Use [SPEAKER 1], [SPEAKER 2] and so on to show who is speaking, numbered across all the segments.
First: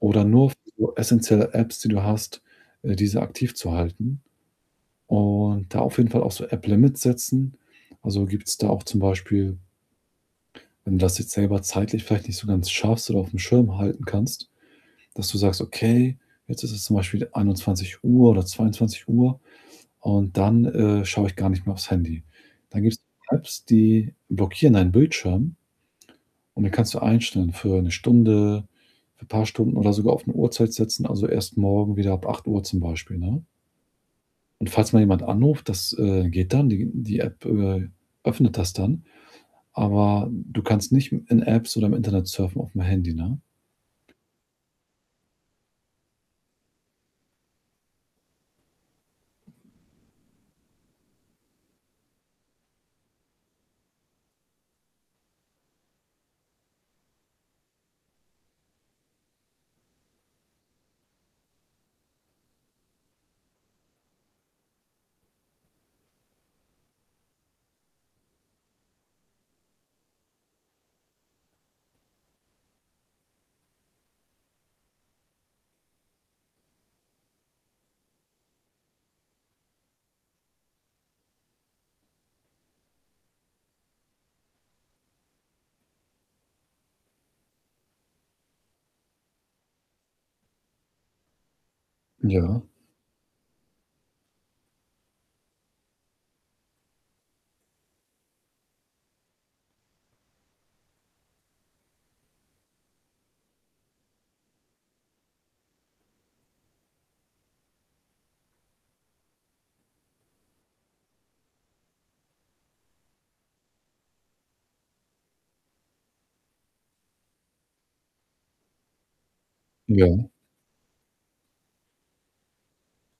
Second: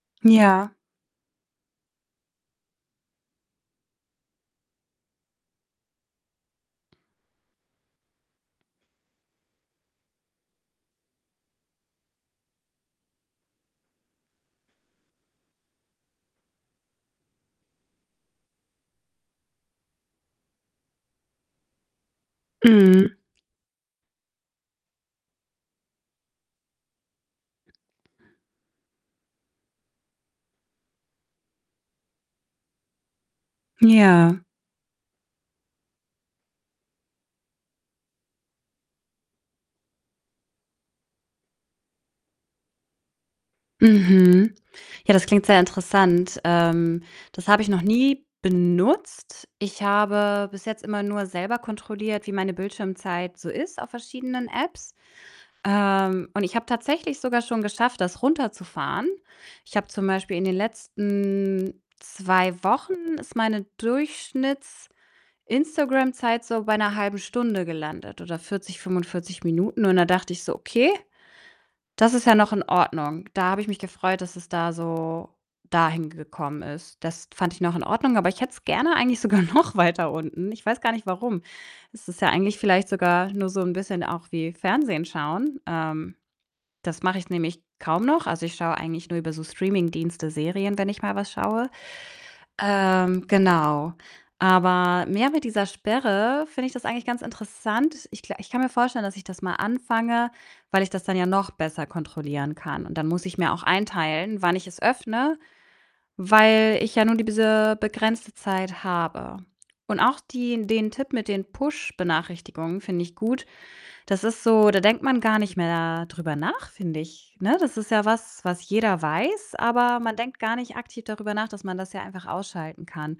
[SPEAKER 1] Oder nur auf
[SPEAKER 2] Ja.
[SPEAKER 1] so essenzielle Apps, die du hast, äh, diese aktiv zu halten, und da auf jeden Fall auch so App-Limits setzen. Also, gibt's da auch zum Beispiel wenn du das jetzt selber zeitlich vielleicht nicht so ganz schaffst oder aufm Schirm halten kannst, dass du sagst: „Okay, jetzt ist es zum Beispiel 21:00 oder 22:00 und dann, äh, schaue ich gar nicht mehr aufs Handy.“ Dann gibt's
[SPEAKER 2] Mhm.
[SPEAKER 1] [unintelligible] Apps, die blockieren deinen Bildschirm und dann kannst du einstellen für 1 Stunde, für paar Stunden oder sogar auf 'ne Uhrzeit setzen, also, „Erst morgen wieder ab 08:00“, zum Beispiel, ne?
[SPEAKER 2] Ja.
[SPEAKER 1] Und falls mal jemand anruft, das, äh, geht dann, die die App, äh, öffnet das dann, aber du kannst nicht i in Apps oder im Internet surfen aufm Handy, ne?
[SPEAKER 2] Mhm. Ja, das klingt sehr interessant. Ähm, das habe ich noch nie benutzt. Ich habe bis jetzt immer nur selber kontrolliert, wie meine Bildschirmzeit so ist auf verschiedenen Apps. Ähm, und ich habe tatsächlich sogar schon geschafft, das runterzufahren. Ich habe zum Beispiel in den letzten 2 Wochen ist meine Durchschnitts-Instagram-Zeit so bei 'ner 1/2 Stunde gelandet oder 40, 45 Minuten und da dachte ich so: „Okay, das ist ja noch in Ordnung.“ Da habe ich mich gefreut, dass es da so dahin gekommen ist. Das fand ich noch in Ordnung, aber ich hätte es gerne eigentlich sogar noch weiter unten. Ich weiß gar nicht warum. Es ist ja eigentlich vielleicht sogar nur so 'n bisschen auch wie Fernsehen schauen. Ähm, das mache ich nämlich kaum noch. Also, ich schaue eigentlich nur über so Streamingdienste Serien, wenn ich mal was schaue.
[SPEAKER 1] Ja.
[SPEAKER 2] Ähm, genau. Aber mehr mit dieser Sperre finde ich das eigentlich ganz interessant. Ich gla ich kann mir vorstellen, dass ich das mal anfange, weil ich das dann ja noch besser kontrollieren kann. Und dann muss ich mir auch einteilen, wann ich es öffne, weil ich ja nur diese begrenzte Zeit habe. Und auch die den Tipp mit den Push-Benachrichtigungen finde ich gut. Das ist so da denkt man gar nicht mehr drüber nach, finde ich, ne? Das ist ja was, was jeder weiß, aber man
[SPEAKER 1] Ja.
[SPEAKER 2] denkt gar nicht aktiv darüber nach, dass man das ja einfach ausschalten kann.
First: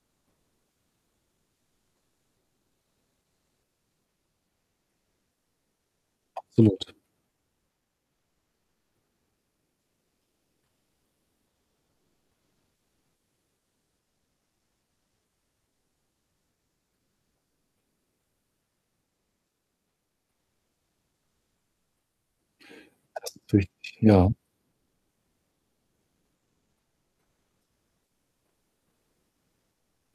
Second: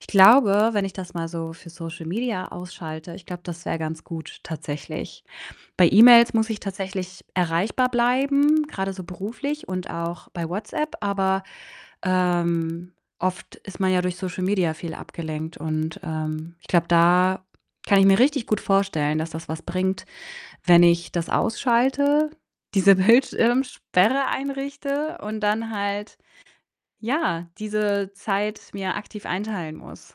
[SPEAKER 2] Ich glaube, wenn ich das mal so für Social Media ausschalte, ich glaube, das wäre ganz gut tatsächlich. Bei E-Mails muss ich
[SPEAKER 1] Absolut.
[SPEAKER 2] tatsächlich erreichbar bleiben, grade so beruflich und auch bei WhatsApp, aber, ähm, oft ist man ja durch Social Media viel abgelenkt und, ähm, ich glaube, da kann ich mir richtig gut vorstellen, dass das was bringt, wenn ich das ausschalte, diese
[SPEAKER 1] Das natürlich nicht,
[SPEAKER 2] Bildschirmsperre
[SPEAKER 1] ja.
[SPEAKER 2] einrichte und dann halt, ja, diese Zeit mir aktiv einteilen muss.